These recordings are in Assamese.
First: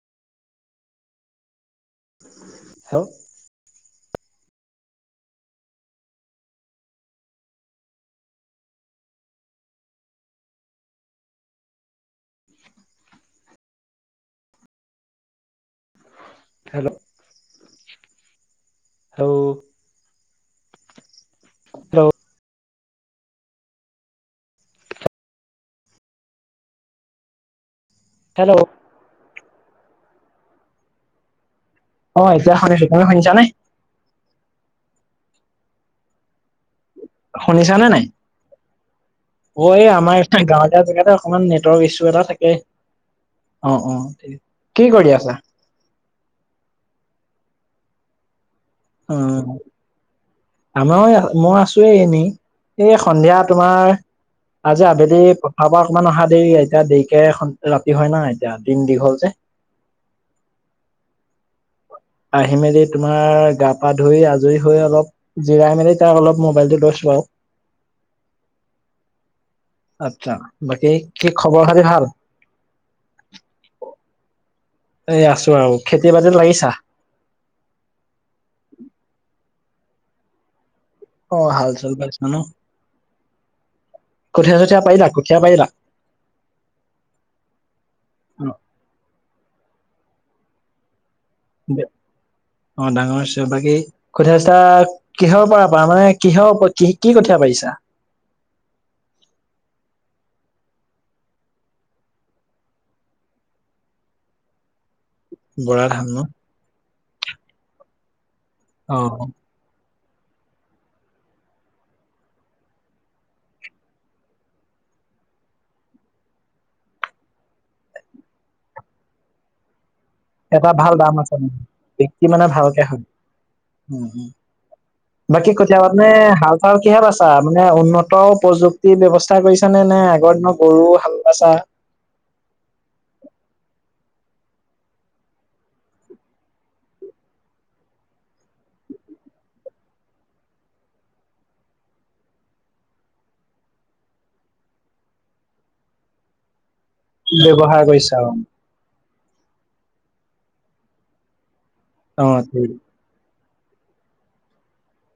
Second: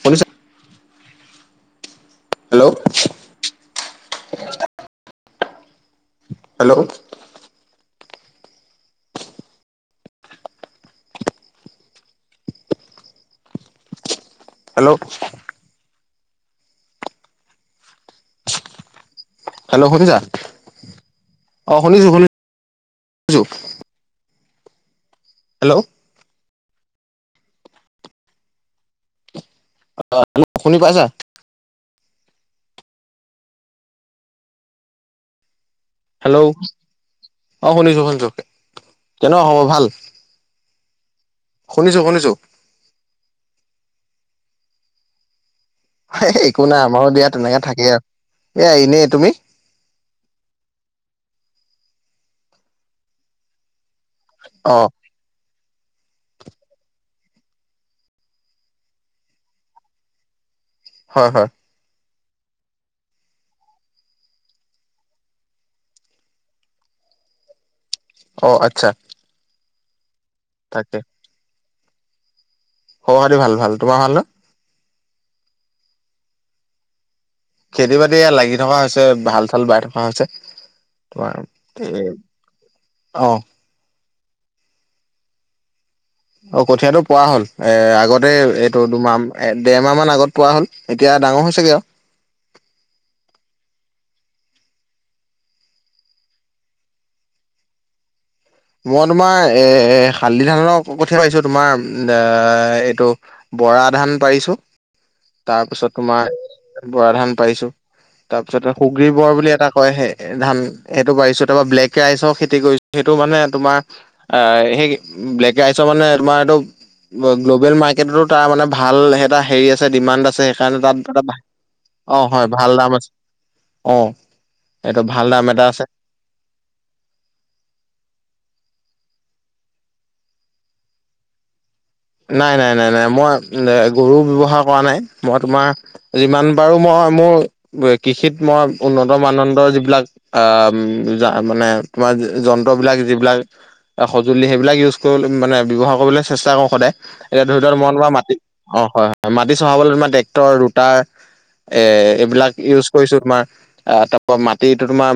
শুনিছ hello hello hello hello hello শুনিছা অহ শুনিছো শুনিছো হেল্ল' হেল্ল' অহ হেল্ল শুনি পাইছা অহ এতিয়া শুনিছো তুমি শুনিছানে হেল্ল' অ শুনিছানে শুনিছো নাই শুনিছো কেনে হ'ব ভাল এই আমাৰ এটা গাঁৱত এয়া জেগাতে অকণমান নেটৱৰ্ক শুনিছো ইছু এটা শুনিছো থাকেই অ অ ঠিক কি কৰি আছা একো নাই আমাৰো দিয়া তেনেকা থাকেই আৰু এয়া এনেই উ তুমি আমাৰ মই আছো কিয় এনে এই সন্ধিয়া তোমাৰ অ আজি আবেলি আমা অকমান অহা দে এতিয়া দেৰিকে এ ৰাতি হয় না এতিয়া দিন দীঘল যে [unintelligible] হয় হয় আহি মেলি তোমাৰ গা পা ধুই আজৰি হৈ অলপ জিৰাই মেলি তাৰ অলপ মোবাইলটো লৈছোঁ আৰু [inaudible] [unintelligible] অঁহ আচ্ছা আচ্ছা বাকী তাকে কি খবৰ খাতি ভাল খবৰ খাতি ভাল ভাল তোমাৰ ভাল ন এ আছো আৰু খেতি বাতিত লাগিছা খেতি বাতি লাগি থকা হৈছে হাল চাল বাই থকা হৈছে তোমাৰ অহ হাল চাল এ বাইছা ন অ কঠিয়া চঠীয়া পাৰিলা কঠিয়া পাৰিলা অহ কঠিয়া টো পৰা হ'ল এ আগতে অ এইটো দুমাহ এ দেৰমাহ মান আগত পোৱা হ'ল এতিয়া ডাঙৰ হৈছেগে আৰু অহ ডাঙৰ হৈছে বাকী কঠিয়া চঠীয়া কিহৰ পৰা প মানে কিহৰ কি কি কঠীয়া পাৰিছা মই তোমাৰ এ শালি ধানৰ কঠিয়া পাইছো তোমাৰ এ এইটো বৰা ধান পাৰিছো বৰা তাৰপিছত ধান ন তোমাৰ বৰা ধান পাৰিছো তাৰপিছতে অ সুগ্ৰী বৰা বুলি এটা কয় হে এ ধান সেইটো বাৰিছো তাৰপৰা ব্লেক ৰাইচৰ খেতি কৰিছো সেইটো মানে তোমাৰ আহ সেই ব্লেক ৰাইচৰ মানে তোমাৰ এইটো গ্ল'বেল মাৰ্কেটতো তাৰ মানে ভাল এটা হেৰি ডিমাণ্ড আছে এটা সেইকাৰণে ভাল তাত দাম আছে এটা মানে, অ বিক্ৰী মানে হয় ভাল ভালকে দাম হয় আছে অ উম উম এইটো ভাল দাম বাকী এটা কঠিয়া আছে মানে হাল চাল কিহে বাইছা মানে উন্নত প্ৰযুক্তি ব্যৱস্থা কৰিচা নে আগৰ দিনৰ গৰু হাল বাইচা নাই নাই নাই নাই মই গৰু ব্যৱহাৰ কৰা নাই মই তোমাৰ যিমান পাৰো মই মোৰ কৃষিত মই উন্নত মানদণ্ডৰ যিবিলাক আহ মানে আমাৰ যন্ত্ৰবিলাক যিবিলাক সঁজুলি সেইবিলাক ইউজ কৰি মানে ব্যৱহাৰ কৰিবলৈ চেষ্টা কৰো সদায় এতিয়া ধৰি লোৱা ব্যৱহাৰ মই তোমাৰ কৰিছা মাটিত অ হয় হয় মাটি চহাবলৈ তোমাৰ ট্ৰেক্টৰ ৰুটাৰ এ অ এইবিলাক ঠিক ইউজ কৰিছো তোমাৰ আহ তাৰ পৰা মাটিটো তোমাৰ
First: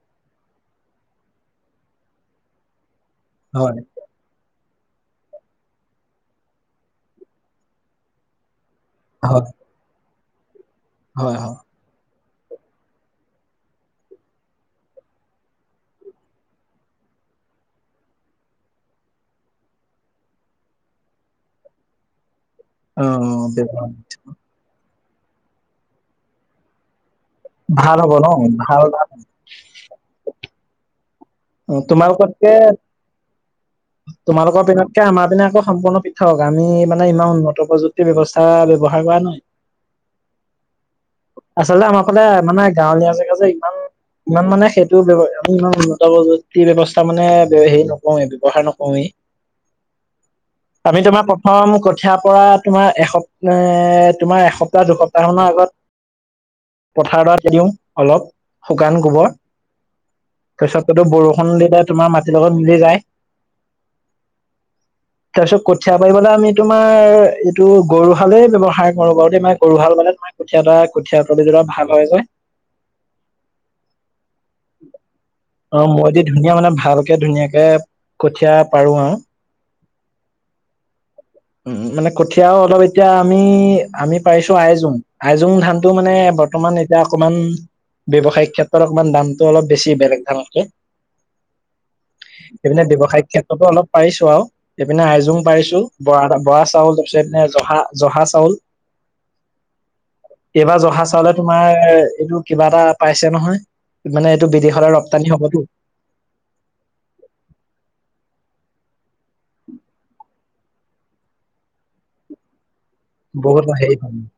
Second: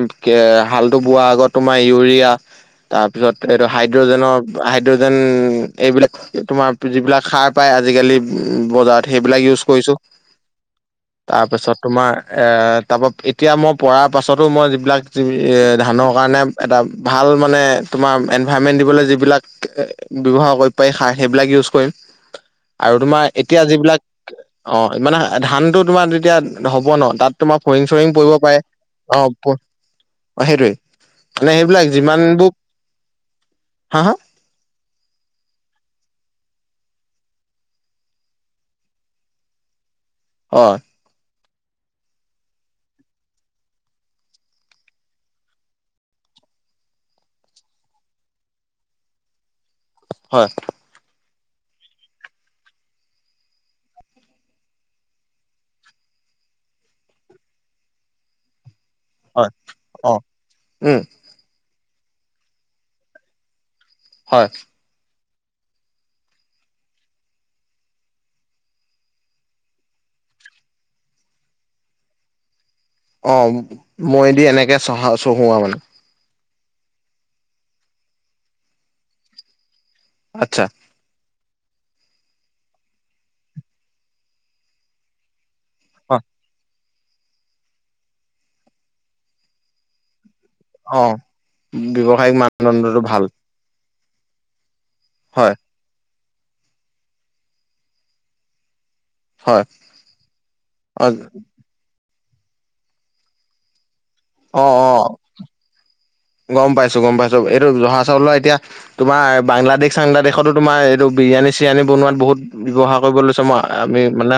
হালটো বোৱাৰ আগত তোমাৰ ইউৰিয়া তাৰপিছত এইটো হয় হাইড্ৰজেনৰ হাইড্ৰজেন এইবিলাক তোমাৰ যিবিলাক সাৰ পায় আজিকালি বজাৰত সেইবিলাক হয় ইউজ কৰিছোঁ হয় হয় তাৰপিছত তোমাৰ তাৰপৰা এতিয়া মই পৰাৰ পাছতো মই যিবিলাক ধানৰ কাৰণে এটা ভাল মানে তোমাৰ এনভাইৰমেন্ত দিবলে যিবিলাক ব্যৱহাৰ কৰিব পাৰি সাৰ সেইবিলাক ইওজ কৰিম অ তোমাৰ অ এতিয়া ব্যৱহাৰ যিবিলাক অ মানে ধানটো তোমাৰ তেতিয়া হ'ব ন তাত তোমাৰ ফৰিং ভাল চৰিং হ'ব ন পৰিব পাৰে ভাল ভাল অ অ সেইটোৱে মানে অ সেইবিলাক যিমানবোৰ তোমালোকতকে হা হা তোমালোকৰ পিনতকে আমাৰ পিনে আকৌ সম্পূৰ্ণ পৃথক আমি ইমান উন্নত প্ৰযুক্তিৰ ব্যৱস্থা ব্যৱহাৰ কৰা নাই অ আচলতে আমাৰ ফালে মানে গাঁৱলীয়া জেগা যে ইমান ইমান মানে সেইটোৱ ইমান উন্নত প্ৰযুতি ব্যৱস্থা মানে হেৰি নকোৰোৱেই ব্যৱহাৰ নক কম হয় আমি তোমাক। হয় ম কঠিয়াৰ পৰা তোমাৰ এসপ এ তোমাৰ এসপ্তাহ দুসপ্তাহ মানৰ আগত। পথাৰডৰাত দিওঁ অলপ। শুকান গোবৰ হয় অ উম তাৰপিছততো বৰষুণ দি তাত তোমাৰ মাটিৰ লগত মিলি যায়। হয়। তাৰ পিছত কঠীয়া পাৰিবলৈ আমি তোমাৰ এইটো গৰু হালেই ব্যৱহাৰ কৰো বাৰুতে আমাৰ গৰুহাল মানে। তাৰ কঠীয়া এটা কঠীয়া তলি যৰা ভাল হয় যে। অ মৈ দি এনেকে চহা চহোৱা অ মানে। মই দি ধুনীয়া মানে ভালকে ধুনীয়াকে কঠিয়া পাৰো আও। আত্ছা। উম মানে কঠিয়াও অলপ এতিয়া আমি আমি পাৰিছো আইজোং আইজোং ধান। টো মানে অ বৰ্তমান এতিয়া অকণমান ব্যৱসায়িক ক্ষেত্ৰত অকমান দামতটো অলপ বেছি বেলেগ ধান। অ ব্যৱসায়িক সেইপিনে মানদণ্ডটো ভাল ব্যৱসায়িক ক্ষেত্ৰতো অলপ। পাৰিছো আৰু এইপিনে আইজোং হয় পাৰিছো বৰা বৰা চাউল তাৰপিছত এই পিনে জহা জহা চাউল। হয় এইবাৰ জহা অ চাউলে তোমাৰ। এইটো কিবা এটা পাইছে নহয়। মানে এইটো অ বিদেশলৈ অ ৰপ্তানি হবতো গম পাইছো গম পাইছো এইটো জহা চাউলল এতিয়া। তোমাৰ বাংলাদেশ চাংলাদেশতো তোমাৰ এইটো বিৰিয়ানী চিৰিানী বনোৱাত বহুত ব্যৱহাৰ। কৰিব লৈছো মই বহুত হেৰি হ'বআমি পাম মানে।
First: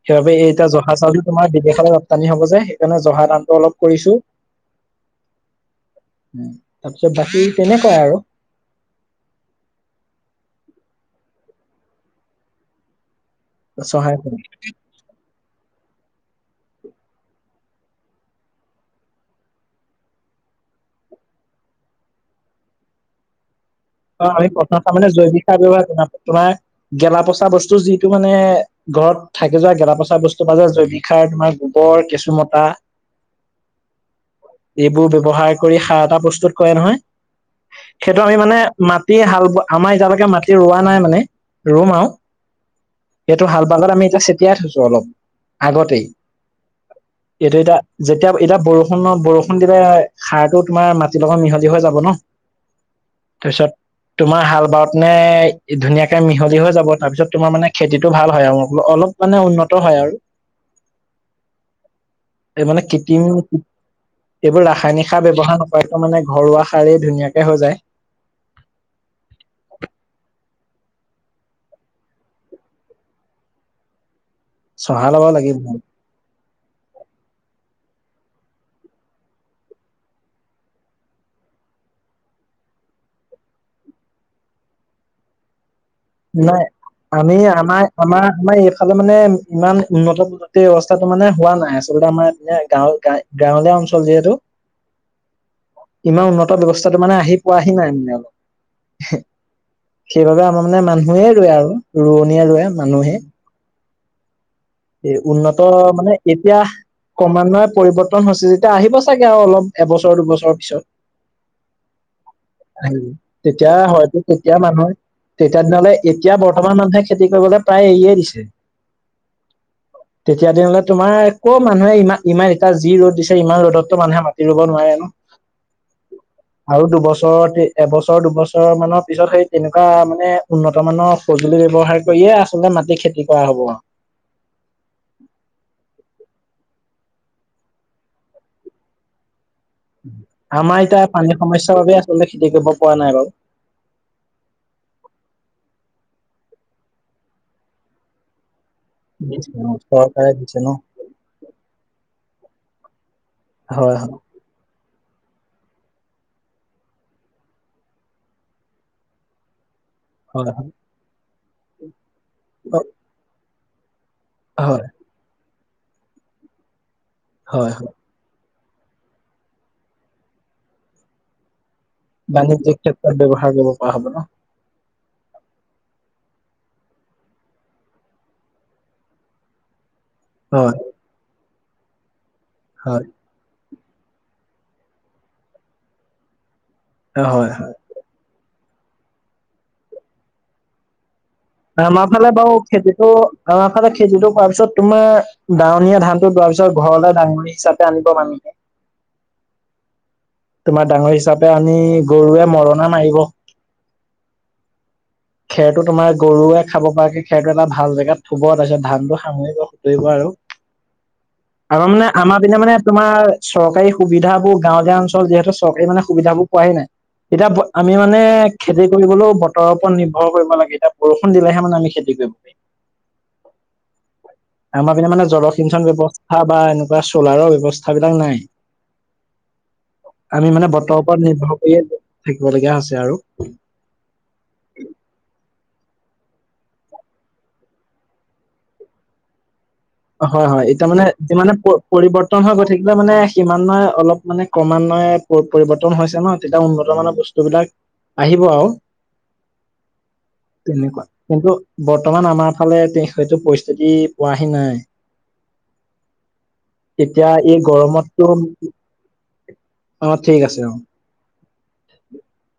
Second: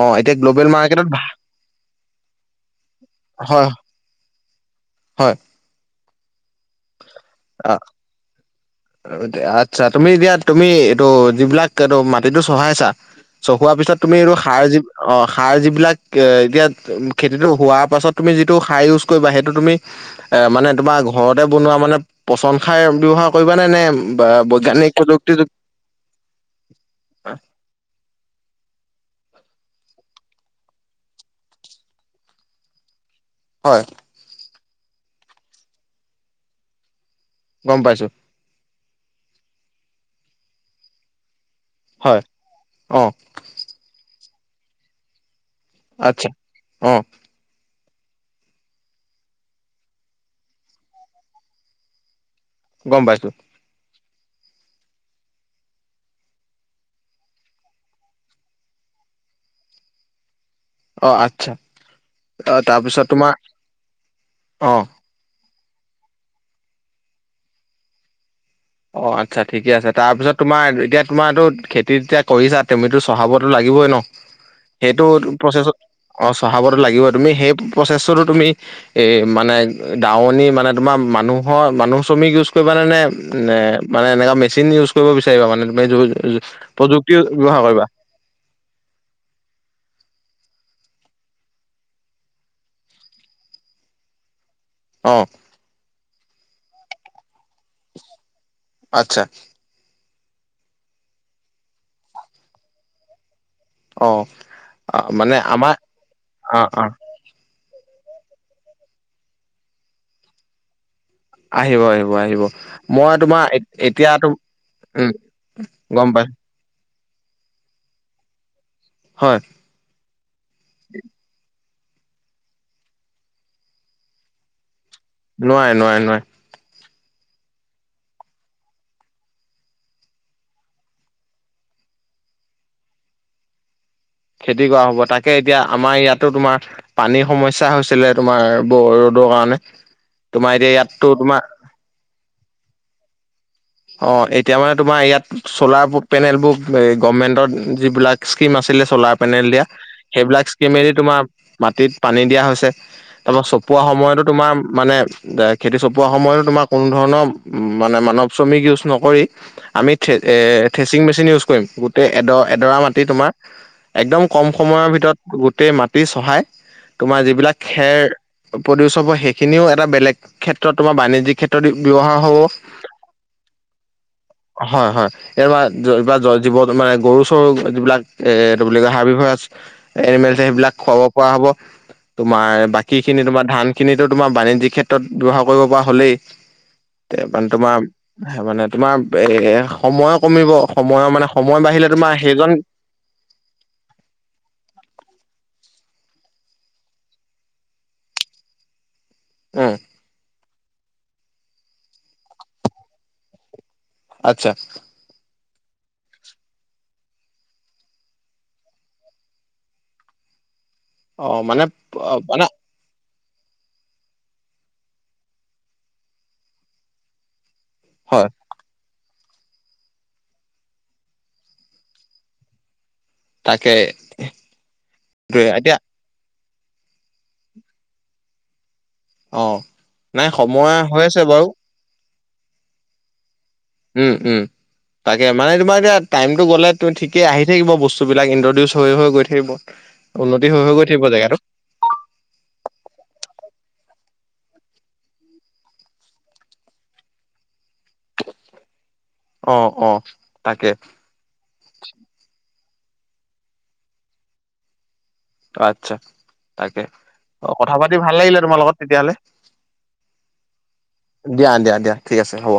অ সেইবাবে এই এতিয়া গ্ল'বেল জহা মাৰ্কেটত চাউলো তোমাৰ বিদেশলৈ ৰপ্তানি হব যে সেইকাৰণে জহা। হয় অলপ কৰিছো। উ হয় তাৰপিছত বাকী অ তেনেকুৱাই আৰু। আচ্ছা তুমি এতিয়া তুমি এইটো যিবিলাক এইটো মাটিতটো চহাইছা। চহোৱাৰ পিছত চহাই তুমি এই কৰি সাৰ যি অ সাৰ যিবিলাক। এ এতিয়া খেতিটো হোৱাৰ পাছত তুমি যিটো সাৰ ইউজ কৰিবা সেইটো তুমি এ মানে তোমাৰ ঘৰতে বনোৱা মানে পচন হাৰ ব্যৱহাৰ। কৰিবা নে নে বা আমি বৈজ্ঞানিক [unintelligible] মানে প্ৰযুক্তি জৈৱিক যুক সাৰ ব্যৱহাৰ তোমাৰ গেলা পচা বস্তু যিটো মানে। ঘৰত থাকি যোৱা গেলা পচা বস্তু প যে জৈৱিক সাৰ তোমাৰ গোবৰ কেঁচু মতা। হয়। এইবোৰ ব্যৱহাৰ কৰি সাৰ এটা বস্তুত কৰে নহয় গম পাইছো সেইটো আমি মানে মাটি হাল ব আমাৰ এতিয়ালৈকে মাটি ৰোৱা নাই মানে ৰুম আও। হয় অ এইটো হাল বালত আমি এতিয়া চটিয়াই থৈছো অলপ আগতেই আচ্ছা অ এইটো এতিয়া। যেতিয়া এতিয়া বৰষুণ বৰষুণ দিলে সাৰটো তোমাৰ মাটিৰ লগত মিহলি হৈ যাব ন। গম পাইছো। তাৰপিছত তোমাৰ হাল বাৰত নে ধুনীয়াকে মিহলি হৈ যাব তাৰপিছত তোমাৰ মানে। খেতিটো ভাল হয় আৰু অলপ মানে উন্নত হয় আৰু। অ আচ্ছা। অ এই মানে তাৰপিছত কৃত্ৰিম তোমাৰ এইবোৰ অ ৰাসায়নিক সাৰ ব্যৱহাৰ নক- উপায়টো মানে ঘৰুৱা সাৰেই ধুনীয়াকে হৈ যায়। অ আচ্ছা ঠিকে আছে তাৰপিছত তোমাৰ এতিয়া তোমাৰো খেতি তেতিয়া কৰিছা তুমিতো চহাবতো লাগিবই ন। সেইটো চহা ল'ব লাগিব প্ৰচেছত অ চহাবতো লাগিব তুমি সেই প্ৰচেছটো তুমি এই মানে দাৱনী মানে তোমাৰ মানুহৰ মানুহ শ্ৰমিক ইউজ কৰিবা নেনে নে মানে এনেকা মেচিন ইউজ কৰিব বিচাৰিবা মানে। তুমি নাই প্ৰযুক্তি আমি ব্যৱহাৰ কৰিবা আমাৰ আমাৰ আমাৰ এইফালে মানে ইমান উন্নত গোটেই অৱস্থাটো মানে হোৱা নাই আচলতে আমাৰ এ গাঁৱ গাঁৱলীয়া অঞ্চল যিহেতু। অ ইমান উন্নত ব্যৱস্থাটো মানে আহি। পোৱাহি নাই মানে অলপ আচ্ছা সেইবাবে আমাৰ। মানে মানুহে ৰুৱে আৰু ৰোৱনীয়ে ৰুৱে মানুহে। অ এ মানে উন্নত আমাৰ মানে এতিয়া অ অ ক্ৰমানয়ত পৰিৱৰ্তন হৈছে যেতিয়া আহিব চাগে আৰু অলপ এবছৰ দুবছৰৰ পিছত আহিব আহিব আহিব আহিব মই তোমাৰ তেতিয়া হয়তো এতিয়া ত তেতিয়া মানুহে উম তেতিয়া দিনলে গম পাই এতিয়া বৰ্তমান মানুহে খেতি কৰিবলৈ প্ৰায় এৰিয়ে হয় দিছে তেতিয়া দিনলে তোমাৰ কত মানুহে ইমান ইমান এতিয়া যি ৰ'দ দিছে ইমান ৰ'দতটো মানুহে মাতি ৰুব নোৱাৰে ন নোৱাই নোৱাই নোৱা আৰু দুবছৰতে এবছৰ দুবছৰ মানৰ পিছত সেই তেনেকুৱা মানে উন্নত মানৰ সঁজুলি ব্যৱহাৰ কৰিয়ে আচলতে মাটি খেতি কৰা হ'ব খেতি কৰা হ'ব তাকে এতিয়া আমাৰ ইয়াত টো তোমাৰ পানীৰ সমস্যা হৈছিলে তোমাৰ ৰ'দৰ কাৰণে তোমাৰ আমাৰ ইয়াততো এতিয়া তোমাৰ পানীৰ সমস্যাৰ বাবে আচলতে খেতি কৰিব পৰা নাই বাৰু অ এতিয়া মানে তোমাৰ ইয়াত চলাৰ পেনেলবোৰ এই গভমেন্টৰ যিবিলাক স্কীম আছে চলাৰ পেনে দিয়া চৰকাৰে সেইবিলাক দিছে ন স্ক্ৰীমেদি তোমাৰ মাটিত পানী দিয়া হৈছে তাৰপৰা চপোৱা হয় হয় সময়তো তোমাৰ মানে খেতি চপোৱা সময়তো তোমাৰ কোনো ধৰণৰ মানে মানৱ শ্ৰমিক ইউজ নকৰি আমি থে হয় থেচিং মেচিন ইউজ কৰিম গোটেই এড এডৰা হয় মাটি তোমাৰ একদম কম হয় সময়ৰ ভিতৰত গোটেই মাটি চহাই তোমাৰ যিবিলাক হয় হয় খেৰ প্ৰদিউচ্ হব সেইখিনিও এটা বেলেগ ক্ষেত্ৰত তোমাৰ বাণিজ্যিক ক্ষেত্ৰত ব্যৱহাৰ হ'ব থাকিব পৰা হ'ব ন হয় হয় এইাৰ এই জীৱ মানে গৰু চৰু যিবিলাক এ এইটো বুলি কয় হাৰ্বি ভৰাছ এমেলে এবিলাক হয় খুৱাব পৰা হ'ব তোমাৰ বাকী হয় খিনি তোমাৰ ধান খিনিটো তোমাৰ বাণিজ্যিক ক্ষেত্ৰত ব্যৱহাৰ কৰিব পৰা হ'লেই মানে হয় হয় তোমাৰ স মানে তোমাৰ এ সময়ো কমিব সময়ো মানে সময় বাঢ়িলে আমাৰ তোমাৰ ফালে সেইজন বাৰু খেতিটো আমাৰ ফালে খেতিটো কৰোৱাৰ পিছত তোমাৰ ডাৱনীয়ে ধানটো দোৱাৰ পিছত ঘৰলৈ ডাঙৰী হিচাপে আনিব মানুহে উম তোমাৰ ডাঙৰী হিচাপে আনি গৰুৱে মৰণা মাৰিব আতছা খেৰটো তোমাৰ গৰুৱে খাব পৰাকে খেৰটো এটা ভাল জেগাত থব তাৰপিছত ধান টো সামৰিব শুতৰিব আৰু আমাৰ মানে আমাৰ পিনে মানে তোমাৰ চৰকাৰী সুবিধাবোৰ গাঁৱলীয়া অঞ্চল যিহেতু চৰকাৰী মানে সুবিধাবোৰ পোৱাই নাই এতিয়া আমি মানে হয় খেতি কৰিবলৈও বতৰৰ ওপৰত নি কৰিব লাগে এতিয়া বৰষুণ দিলেহে মানে আমি খেতি কৰিব পাৰিম তাকে আমাৰ পিনে মানে এইটোৱে এতিয়া জলসিঞ্চন ব্যৱস্থা বা এনেকুৱা চলাৰৰ ব্যৱস্থা বিলাক নাই অ নাই আমি মানে সময় হৈ বতৰৰ আছে ওপৰত বাৰু নিৰ্ভৰ কৰিয়ে থাকিব লগীয়া হৈছে আৰু উম উম তাকে মানে তোমাৰ এতিয়া টাইমটো গ'লে ঠিকেই আহি থাকিব বস্তুবিলাক ইণ্ট্ৰডিউচ হৈ হৈ গৈ থাকিব উন্নতি হয় হৈ হয় হৈ গৈ এতিয়া মানে থাকিব যি জেগাটো। মানে পৰিবৰ্তন হৈ গৈ থাকিলে মানে কিমান্বয়ে অলপ মানে ক্ৰমান্বয়ে পৰিবৰ্তন হৈছে ন তেতিয়া উন্নত মানৰ বস্তুবিলাক আহিব আৰু অ', অ', তাকে তেনেকুৱা কিন্তু বৰ্তমান আমাৰ ফালে সেইটো পৰিস্থিতি পোৱাহি নাই আচ্ছা তাকে এতিয়া অ এই কথা পাতি ভাল গৰমতটো লাগিলে তোমাৰ লগত তেতিয়াহলে অ ঠিক আছে অ দিয়া দিয়া দিয়া ঠিক আছে হ'ব